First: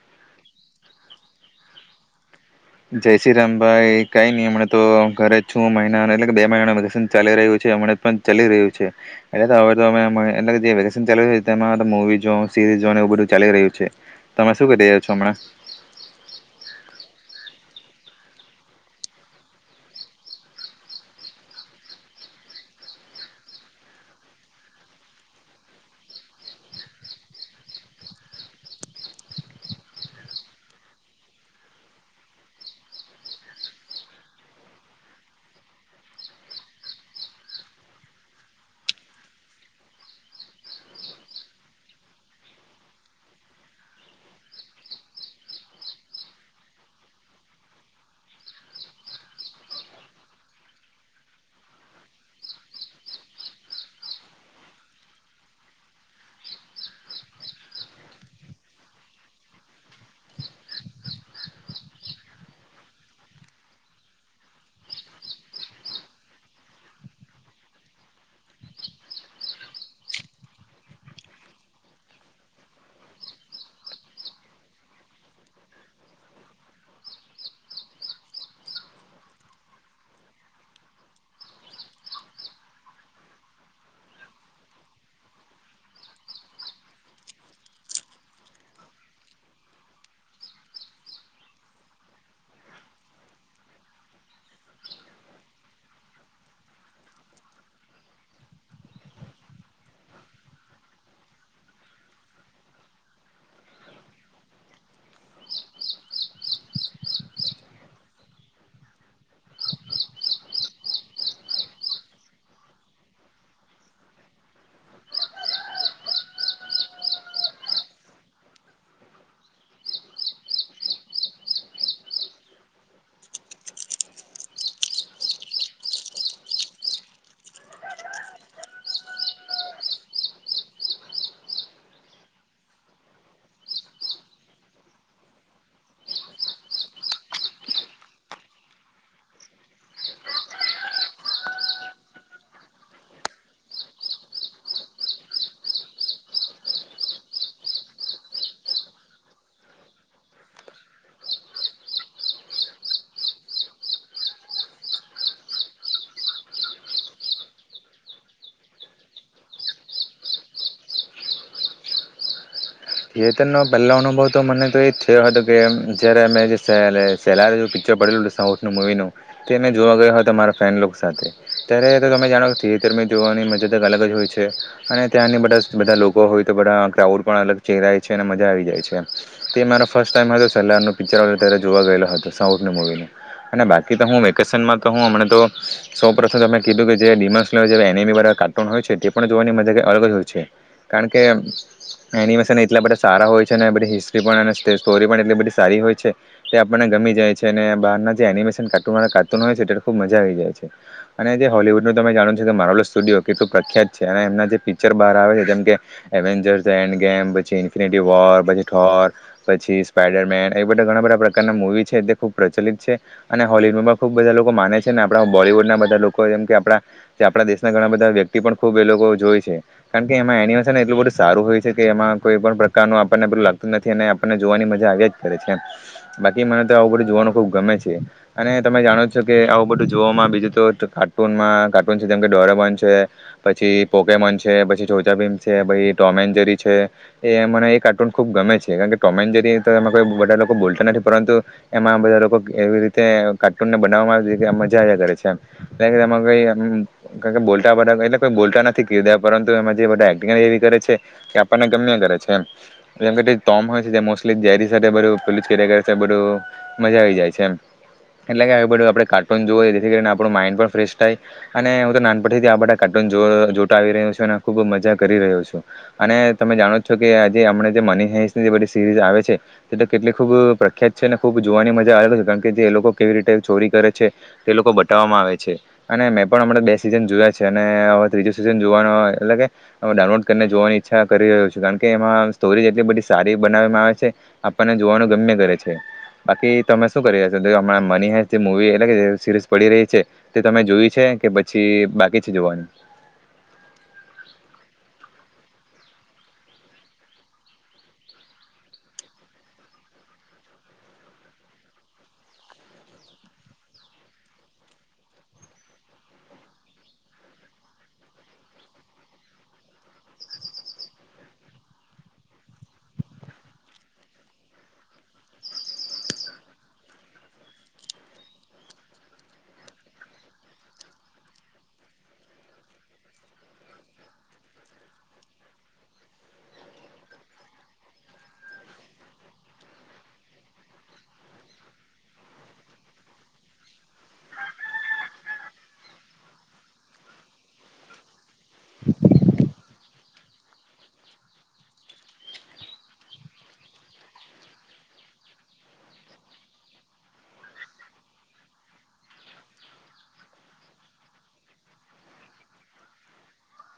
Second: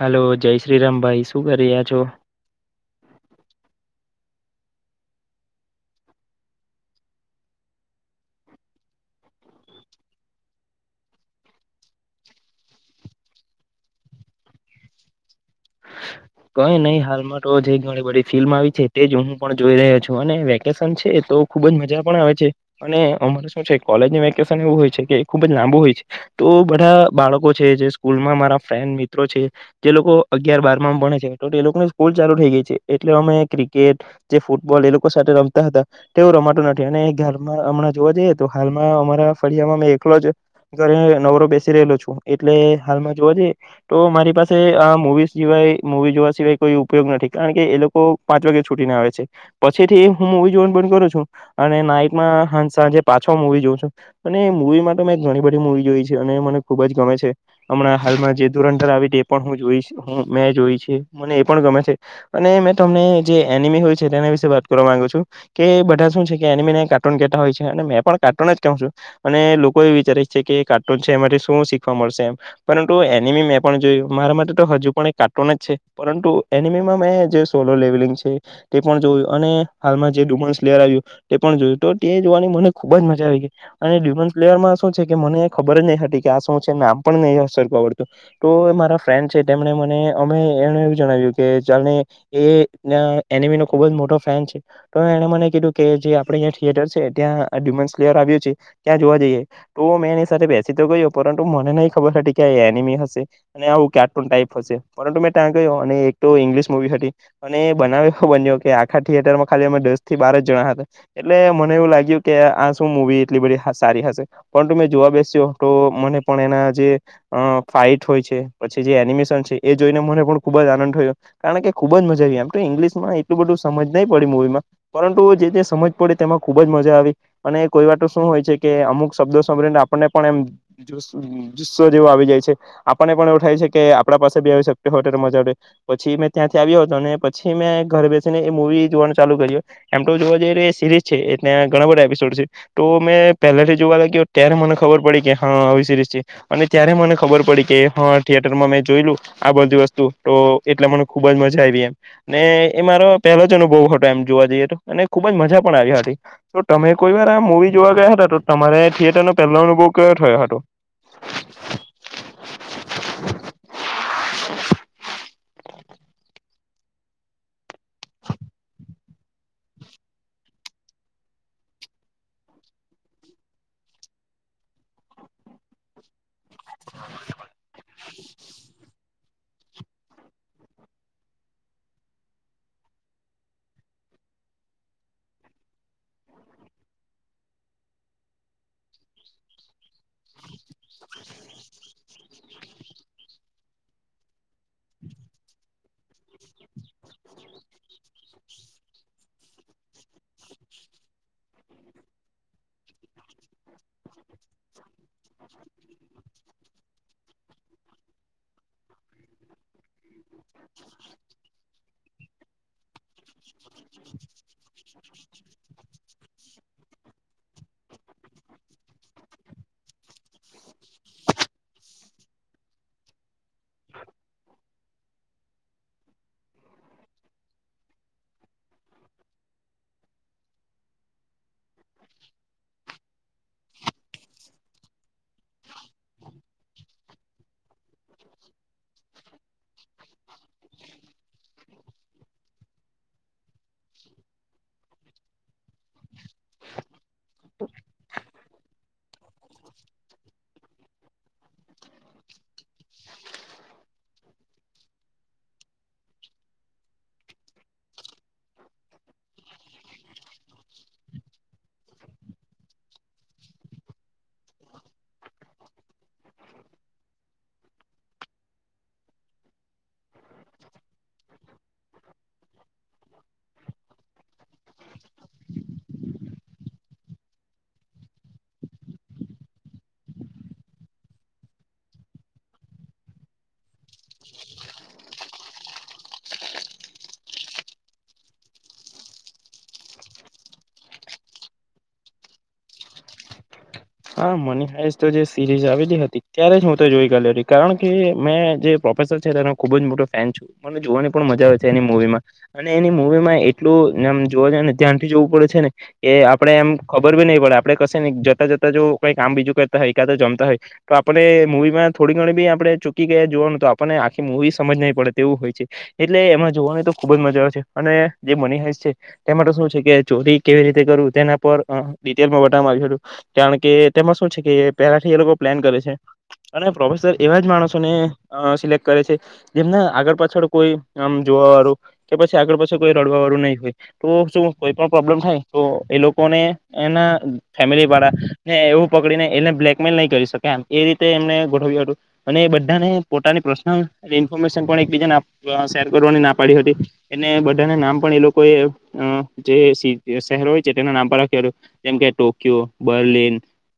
Hello જય શ્રીરામ ભાઈ શું કરી રહ્યા છો. જય શ્રીરામ ભાઈ કઈ નહી હમણા તો ઘરે છ મહિના એટલે બે મહિનાનું વેકેશન ચાલી રહ્યું છે હમણાં ચાલી રહ્યું છે એટ હવે્યુંવી સઝ બધું ચાલી રહ્યું છે તમે શું કરી રહ્યા છોમણાં. કઈ નહી હાલમાં તો જે ઘણી બ ફિલ્મ આવી છે તે જ હું પણ જોઈ રહ્યો છું અને વેકેશન છે તો ખુબ જ મજા પણ આવે છે અને અમારે શું છે કોલેજ વેકેશન એવું હોય છે કે ખુબ જ લાંબુ હોય છે તો બધા બાળકો છે જે સ્કૂલમાં મારા ફ્રેન્ડ મિત્રો છે જે લોકો અગિયાર બાર માં ભણે લોકોની સ્કૂલ ચાલુ થઈ ગઈ છે એટલે અમે ક્રિકેટ જે ફૂટબોલ એ લોકો સાથે રમતા હતા તેવું રમાતું નથી અને ઘરમાં હમણાં જોવા જઈએ તો હાલમાં અમારા ફળિયામાં મે એકલો જ ઘરે નવરો બેસી રહેલો છું એટલે હાલમાં જોવા જઈએ તો મારી પાસે આ મુવી સિવાય. મવી જોવા સિવાય કોઈ ઉપયોગ નથી કારણ કે એ લોકો પાંચ વાગે છૂટીને આવે છે પછીથી હું મવી જોવાન પણ કરું છું અને નાઈટમાં હ સાંજે પાછો મવી જોઉં છું અને મવી માટે મેં ઘણી બધી મુૂવી જોઈ છે અને મને ખૂબ જ ગમે છે હમણાં હાલમાં જે ધૂરંધર આવી તે પણ હું જોઈશ હું મેં જોઈશ. મને એ પણ ગમે છે અને મેં તમને જે એનિમી હોય છે તેના વિશે વાત કરવા માંગુ છું કે બધા શું છે કે એનિમીને કાર્ટૂન કેતા હોય છે અને મેં પણ કાર્ટૂન જ કહઉ છું અને લોકો એ વિચારી છે કે કાર્ટૂન છે એમાંથી શું શીખવા મળશે એમ પરંતુ એનિમી મેં પણ જોયું મારા માટે તો હજુ પણ કાર્ટૂન જ. પરુ એનિમીમાં મેં જે સોલો લેવલિંગ છે તે પણ જોયું અને હાલમાં જે ડુમન્સ પ્લેયર આવ્યું તે પણ જોયું તો તે જોવાની મને ખુબ જ મજા આવી ગઈ અને ડુમન્સ પ્લેયરમાં શું છે કે મને ખબર જ નહી હતી કે આ શું છે નામ પણ નહીં સરર આવડતું તો મારા ફ્રેન્ડ છે તેમણે મને અમે એને એવું જણાવ્યું કે ચાલ ને એ એનિમી નો ખુબ જ મોટો ફેન છે તો એણે મને કીધું કે જે આપણે્યાંયા થિયેટર છે ત્યાં ડ્યુમન્ સ્લેયર આવ્યું છે ત્યાં જોવા જઈએ તો મેં એની સાથે બેસી તો ગયો પરંતુ મને નહી ખબર હતી કે એનિમી હશે અને આવું કાર્ટૂન ટાઈપ હશે. પરુ મેં ત્યાં ગયો અને એક તો ઇંગ્લિશ મુવી હતી અને બનાવ એવ બન્યો કે આખા થિયેટરમાં ખાલી અમે દસ થી બાર જ જણા હતા એટલે મને એવું લાગ્યું કે આ શું મવી એટલી બધી સારી હશે પરંતુ મેં જોવા બેસ્યો તો મને પણ એના જે ફાાઈટ હોય છે પછી જે એનિમેશન છે. એ જોઈને મને પણ ખૂબ જ આનંદ થયો કારણ કે ખૂબ જ મજા આવી એમ તો ઇંગ્લિશમાં એટલું બધું સમજ નહીં પડી મૂવીમાં પરંતુ જે જે સમજ પડીે તેમાં ખુબ જ મજા આવી અને કોઈ વાતો શું હોય છે કે અમુક શબ્દો સાભળને આપણને પણ એમ જુસ્સો જેવો આવી જાય છે આપણને પણ એવો થાય છે કે આપણા પાસે હોમાંડ પછી મેં ત્યાંથી આવ્યો હતો અને પછી મેં ઘરે બેસીને એ મુવી જોવાનું ચાલુ કર્યું એમ તો જોવા જઈએ એ સિરીઝ છે એ ત્યાં ઘણા બધા એપિસોડ છે તો મેં પહેલાથી જોવા લાગ્યો ત્યારે મને ખબર પડી કે હા આવી સિરીઝ છે અને ત્યારે મને ખબર પડી કે હા થિયેટરમાં મેં જોયું. આ બધી વસ્તુ તો એટલે મને ખુબ જ મજા આવી એમ ને એ મારો પહેલો જ અનુભવ હતો એમ જોવા જઈએ તો અને ખુબ જ મજા પણ આવી હતી તો તમે કોઈ વાર આ મવી જોવા ગયા હતા તો તમારે થિયેટર નો પહેલો અનુભવ કયો થયો હતો. બહુ તો મને તો એ જ થયો હતો કે જ્યારે અમે જે સે સેલરે જે પિક્ચર પડેલું હતું સાઉથનું મૂવીનું તે મેં જોવા ગયો હતો મારા ફેનલો સાથે ત્યારે તો તમે જાણો કે થિયેટરમાં જોવાની મજદ એક અલગ જ હોય છે અને ત્યાંની બધા બધા લોકો હોય. બધું પણ અલગ ય છે અને મજા આવી જાય છે. તે મારો ફર્સ્ટ ટમ હતો સ ન પિક્ચર જોવા ગયેલો હતો સાઉથવી ન અને બાકી તો હું વેકેશનમાં તોમ તો સૌ પ્રથમ કીધું કે જે એમી વાળા કાર્ટૂન હોય છે તે પણ જોવાની મજ અલગ જ હોય છે કારણ કે એટલા બધા સારા હોય છે અને બધી હિસ્ટ્રી પણ અને સ્ટોરી પણ એટલી બધી સારી હોય છે તે આપણને ગમી જાય છે અને બહારના જે એનિમેશન કાર્ટુ વાળ કાર્ટૂન હોય છે તે ખુબ મજા આવી જાય છે અને જે હોલિવુડનું તમે જાણો છ કે મારોલો સ્ટુડિયો કેટલું પ્રખ્યાત છે અને એમના જે પિક્ચર બહાર આવે છે જેમ કે એવેન્જર્ એન્ડ ગેમ. પછી ઇન્ફિનિટરી વોર પછી ઠોર પછી સ્પાઈડર મેન એ બધા ઘણા બધા પ્રકારના મુવી છે. તે ખૂબ પ્રચલિત છે અને હોલવુડમાં ખુબ બધા લોકો માને છે ને આપણા બોલીવુડ ના બધા લોકો જેમ કે આપણા આપણા દેશના ઘણા બધા વ્યક્તિ પણ ખુબ એ લોકો જોય છે કારણ કે એમાં એનિમેશન એટલું બધું સારું હોય છે કે એમાં કોઈ પણ પ્રકારનું આપણને બલું લાગતું નથી અને આપણને જોવાની મજા આવી જ કરે છે બાકી મને તો આવું બધું જોવાનું ખૂબ ગમે છે અને તમે જાણો છો કે આવું બધું જોવામાં બીજું તો કાર્ટૂનમાં કાર્ટૂન છે જેમ કે ડોરેબોન છે પછી પોકેમોન છે પછી ચોચા ભીમ છે પછી ટોમ એન્જરી છે. એ મને એ કાર્ટૂન ખુબ ગમે છે કારણ કે ટોમેન જેરી એમાં કો બધા લોકો બોલતા નથી પરંતુ એમાં બધા લોકો એવી રીતે કાર્ટૂનને બનાવવામાં મજા કરે છેમ એમાંઈ બોલતા બધા એટ કોઈ બોલતા નથી કા પરંતુ એમાં જે બધા એક્ટિંગ એવી કરે છે કે આપણને ગમને કરે છે. જેમમ હોય છેલીરી સાથેલ બ મજા આવી જાય છે એટલે કે બધું આપ કાર્ટૂન જો જેથી કરીને આપણું માઇન્ડ પણ ફ્રેશ થાય અને હું તો નાનપટથી આ બધા કાર્ટૂન જો આવી રહ્યો છું અને ખુબ મજા કરી રહ્યો છું અને તમે જાણો છ કે આજે આપમણે જે મની હેઇસની જે બધી સિરીઝ આવે છે તે તો કેટલી ખૂબ પ્રખ્યાત છે અને ખૂબ જોવાની મજા અલગ છે કારણ કે જે એ લોકો કેવી રીતે ચોરી કરે છે તે લોકો બતાવવામાં આવે છે અને મેં પણ આપણાં બે સિઝન જોયા છે અને હવે ત્રીજો સિઝન જોવાનો એટલે કે ડાઉનલોડ કરીને જોવાની ઈચ્છા કરી રહ્યો છે. કારણ કે એમાં સ્ટોરી જેટલી બી સારી બનાવવામાં આવે છે આપણને જોવાનું ગમે કરે છે બાકી તમે શું કરી રહ્યા છો મની હ મુવી એટલે કે સિરીઝ પડી રહી છે તે તમે જોય છે કે પછી બાકી છે જોવાનું હા મની હાઈ તો જે સિરીઝ આવેલી હતી ત્યારે જ હું તો જોઈ ગલી રહી કારણ કે મેં જે પ્રોફેસર છેનો ખુબ જ મોટો ફેન છું મને જોવાની પણ મજા આવે છે એની મવીમાં અને એની મુવીમાં એટલું આમ જોવા જને ધ્યાનથી જોવું પડે છે ને કે આપડે એમ ખબર બી નહી પડે આપડે કશે ને જતા જતા જો કઈ કામ બીજું કરતા હોય કા તો જમતા હોય તો આપણે મૂવીમાં થોડી ઘણી બી આપણે ચૂકી ગયા જોવાનું તો આપણને આખી મુવી સમજ નહીં પડે તેવું હોય છે એટલે એમમાં જોવાની તો ખુબ જ મજા આવે છે અને જે મની હસ છે તેમાં તો શું છે કે ચોરી કેવી રીતે કરું તેના પર ડિટેલમાં બટવામાં આવ હતું. કારણ કે તેમાં શું છે કે પહેલાથી એ લોકો પ્લાન કરે છે અને પ્રોફેસર એવા જ માણસોને સિલેક્ટ કરે છે જેમને આગળ પાછળ કોઈ આમ જોવા વાળું કે પછી આગળ પાછળ કોઈ રડવા વાળું નહીં હોય તો શું કોઈ પણ પ્રોબ્લેમ થાય તો એ લોકોને એના ફેમિલી વાળા ને એવું પકડીને એને બ્લેકમેલ નહી કરી શક એમ એ રીતે એમને ગોઠવ્યું હતું અને બધાને પોતાની પર્સનલ ઇન્ફોર્મેશન પણ એકબીજા શેર કરવાની ના પાડી હતી એને બધાને નામ પણ એ લોકોએ જે શહેરો હોય છે તેના નામ પણ રાખ્યું હતું જેમ કે ટોકયો બર્લિન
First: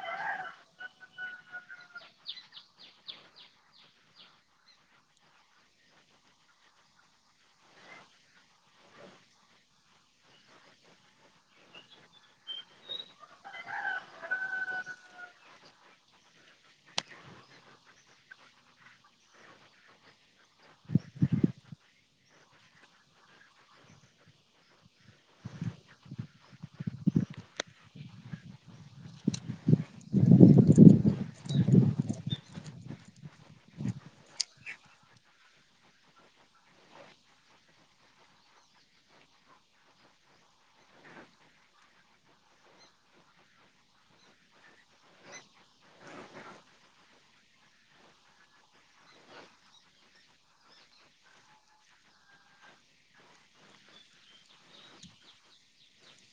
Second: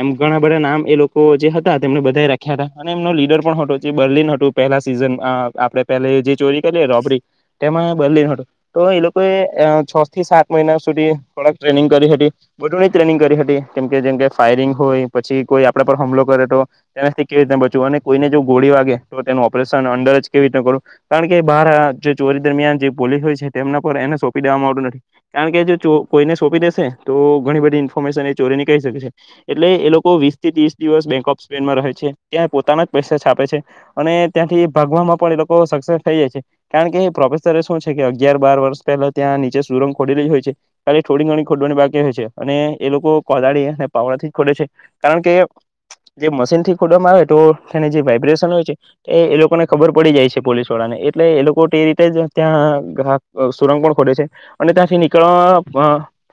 એમ ઘણા બધા નામ એ લોકો જે હતા તેમને બધા રાખ્યા હતા અને એમનો લીડર પણ હતો જે બર્લિન હતું પહેલા સીઝન આપણે પહે જે ચોરી કરી રોબરી તેમાં બલન હતું તો એ લોકોએ છ થી સાત મહિના સુધી થોક ટ્રેનિંગ કરી હતી બની ટ્રેનિંગ કરી હતી. કેમ કે જેમ કે ફાયરિંગ હોય પછી કોઈ આપડા પર હુમલો કરે તો તેનાથી કેવી રીના બચવું અને કોઈને જો ગોળી વાગે તો તેનું ઓપરેશન અંડર જ કેવી રીતના કરું કારણ કે બહાર જે ચોરી દરમિયાન જે પોલીસ હોય છે તેમના પર એને સોંપી દેવામાં આવતું નથી કારણ કે જો કોઈને સોંપી દેશે તો ઘણી બધી ઇન્ફોર્મેશન ચોરીનીકે એટલે એ લોકો વીસ થી ત્રીસ દિવસ બેક ઓફ સ્પેનમાં રહે છે ત્યાં પોતાના પૈસા છાપે છે અને ત્યાંથી ભાગવામાં પણ એ લોકો સક્સેસ થઈ જાય છે કારણ કે પ્રોફેસરે શું છે કે અગિયાર બાર વર્ષ પહેલા ત્યાં નીચે સુરંગ ખોડી લ હોય છે ખાલી થોડી ઘણી ખોડવાની બાકી હોય છે અને એ લોકો. કોદાળી અને પાવડાથી જ ખોડે છે કારણ કે જે મશીનથી ખોડવામાં આવે તો તેને જે વાઇબ્રેશન હોય છે એ એ લોકોને ખબર પડી જાય છે પોલીસ વાળાને એટલે એ લોકો તે રીતે જ ત્યાં ગાહક સુરંગ પણ ખોડે છે અને ત્યાંથી નીકળવા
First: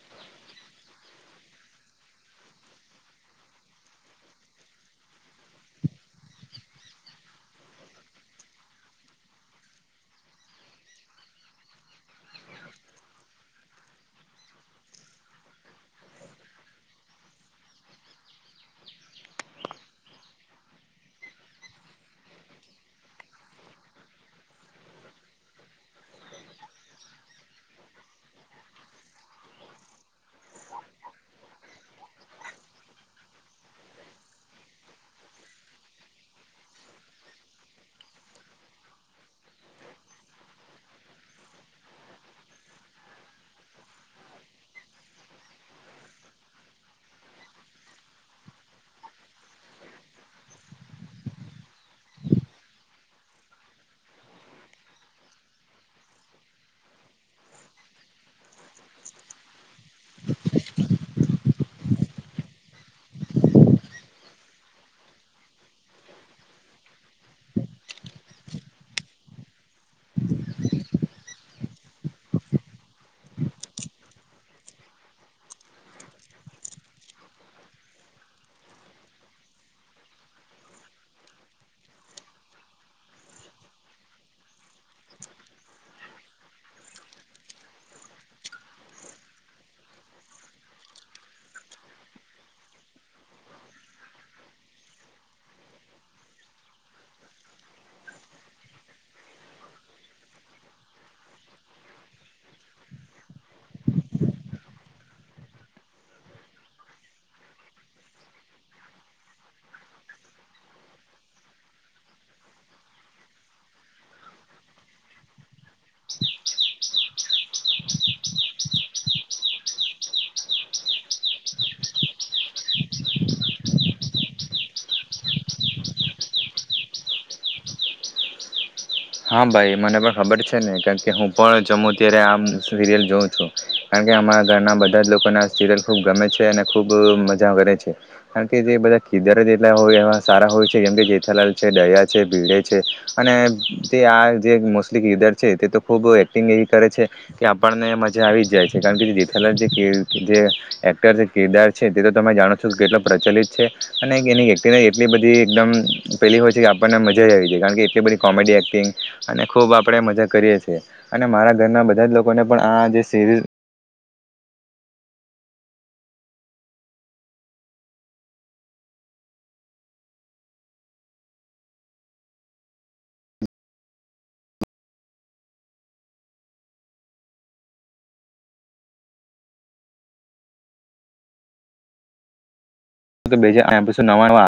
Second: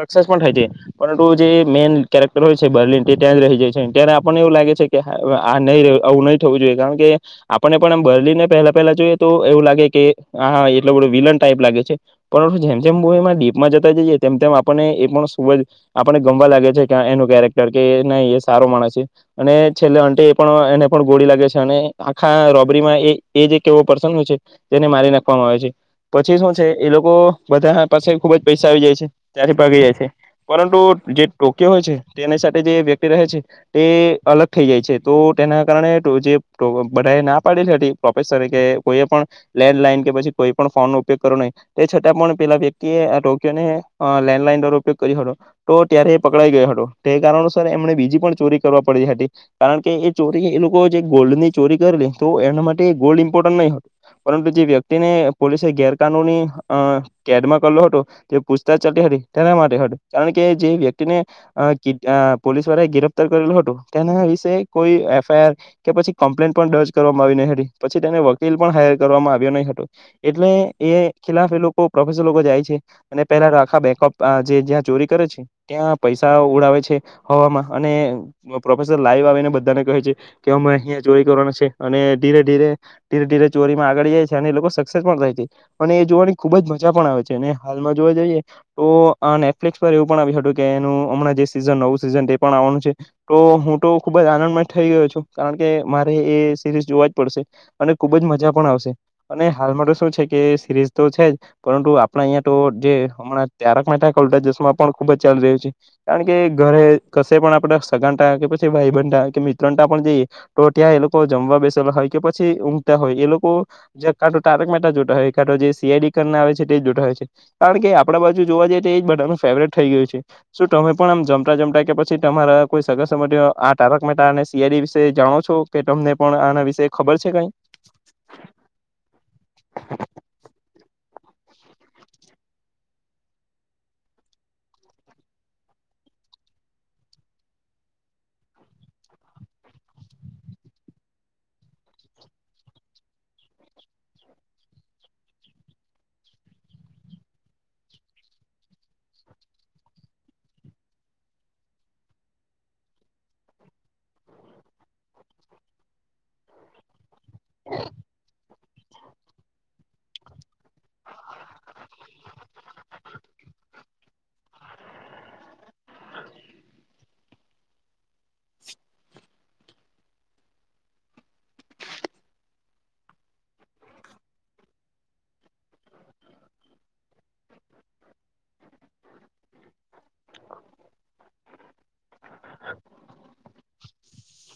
સક્સેસ પણ થાય છે પરંતુ જે મેન કેક્ટર હોય છે બર્લન રહી જાય છે આપણને એવું લાગે છે આ નહી આવું નહીં થવું જોઈએ કારણ કે આપણેને પણ એમ બર્લિનને પહેલા પહેલા જોઈએ તો એવું લાગે કે આ એટલો બધો વિલન ટાઈપ લાગે છે પણ જેમ જેમ મવીમાં ડીપમાં જતા જઈએ તેમ તેમ આપણને એ પણ ખૂબ જ આપ. ગમવા લ છે કે એનું કેરેક્ટર કે નહી એ સારો માણસ છે અને છેલ્લે અટેે એ પણ એને પણ ગોળી લાગે છે અને આખા રોબરીમાં એ એ જે એક કેવો પર્સન છે તેને મારી નાખવામાં આવે છે પછી શું છે એ લોકો બધા પાસે ખુબ જ પૈસા આવી જાય છે ત્યારે ભગી જાય છે પરંતુ જે ટોકયો હોય છે તેની સાથે જે વ્યક્તિ રહે છે તે અલગ થઈ જાય છે તો તેના કારણે જે બધા ના પાડેલી હતી પ્રોફેસરે કે કોઈ પણ લેન્ડલાઈન કે પછી કોઈ પણ ફોનનોો ઉપયોગ કરો નહી તે છતાં પણ પેલા વ્યક્તિએ આ ટોકયોને લેન્ડલાઈન દ ઉપયોગ કર્યો હતો. તો ત્યારે એ પકડાઈ ગયો હતો તે કારણોસર એમને બીજી પણ ચોરી કરવા પડીતી હતી કારણ કે એ ચોરી એ લોકો જે ગોલ્ડની ચોરી કરી લ તો એના માટે ગોલ્ડ ઇમ્પોર્ટન્ટ નહીં હતું પરંતુ જે વ્યક્તિને પોલીસે ગેરકાનૂની અ કેદમાં કર્યો હતો તે પૂછતાછ ચા હતી તેના માટે ચ. વ્યક્તિને પોલીસ વાળાએ ગિરફતાર કરેલુ હતુ તેના વિશે કોઈ એફઆઈઆર કે પછી કમ્પ્લેન પણ દર્જ કરવામાં આવી નહી હતી પછી તેને વકીલ પણ હાયર કરવામાં આવ્યો નહી હતો એટલે એ ખિલાફ એ લોકો પ્રોફસર લોકો જાય છે અને પેલા આખા બેકપ જે્યાં ચોરી કરે છે ત્યાં પૈસા ઉડાવે છે હવામાં અને પ્રોફેસર લાઈવ આવીને બધાને કહે છે કે અમે અહીં ચોરી કરવાના છે અને ધીરે ધીરે ધીરે ધીરે ચોરીમાં આગળ જાય છે અને એ લોકો સક્સેસ પણ થાય છે અને એ જોવાની ખુબ જ મજા પણ આવે છે અને હાલમાં જોવા જઈએ તો આ નેટફ્લિકસ પર એવું પણ આવ્યું હતું કે એનું હમણાં જે સીઝન નવું સિઝન તે પણ આવવાનું છે તો હું તો ખુબ જ આનંદ થઈ ગયો છું કારણ કે મારે એ સિરીઝ જોવા જ પડશે અને ખુબ જ મજા પણ આવશે અને હાલ મા તો શું છે કે સિરીઝ તો છે જ પરંતુ આપણા અહીંયા તો જે હમણાં તારક મહેતા કા ઉલ્ટા ચશ્મા પણ ખુબ જ ચાલી રહ્યું છે કારણ કે ઘરે કશે પણ આપણે સગા ની ત્યા કે પછી ભાઈ બધ કે મિત્ર પણ જયે ત્યા એ લોકો જમવા બેસેલા હોય કે પછી ઊંઘતા હોય એ લોકો જે કા તારક માટેતા જોતા હોય જે સીઆઈડી કરીને આવે છે જોતા હોય છે કારણ કે આપણા બાજુ જોવા જઈએ તો એજ બધાનું ફેવરેટ થઈ ગયું છે શું તમે પણ આમ જમતા જમતા કે પછી તમારા કોઈ સગા સબંધીઓ આ તારક મહેતા અને સીઆઈડી વિશે જાણો છો કે તમને પણ આના વિશે ખબર છે કઈ હા ભાઈ મને પણ ખબર છે ને કારણ કે હું પણ જમું અત્યારે આમ સિરિયલ જોઉં છું કારણ કે અમારા ઘરના બધા જ લોકોને આ સિરિયલ ખૂબ ગમે છે અને ખૂબ મજા કરે છે કારણ કે જે બધા કીદાર જેટલા હોય એવા સારા હોય છે જેમ કે જેઠાલાલ છે ડયા છે ભીળે છે અને તે આ જે મોસ્ટલી કિદરછે તે તો ખૂબ એક્ટિંગ એવી કરે છે કે આપણને મજા આવી જ જાય છે કારણ કે દીઠેલા જે ક એક્ટર છે કેદાર છે તે તો તમે જાણો છો કે કેટલો પ્રચલિત છે અને એની એક્ટિંગ એટલી બધી એકદમ પેલી હોય છે કે આપણને મજા જઈ આવી છે કારણ કે એટલીધી કોમેડડી એક્ટ અને ખૂબ આપણે મજા કરીએ છીએ અને મારા ઘરના બધા જ લોકોને પણ આ જે સિરીઝ તો બેજ અહીયા પછી નવાનવા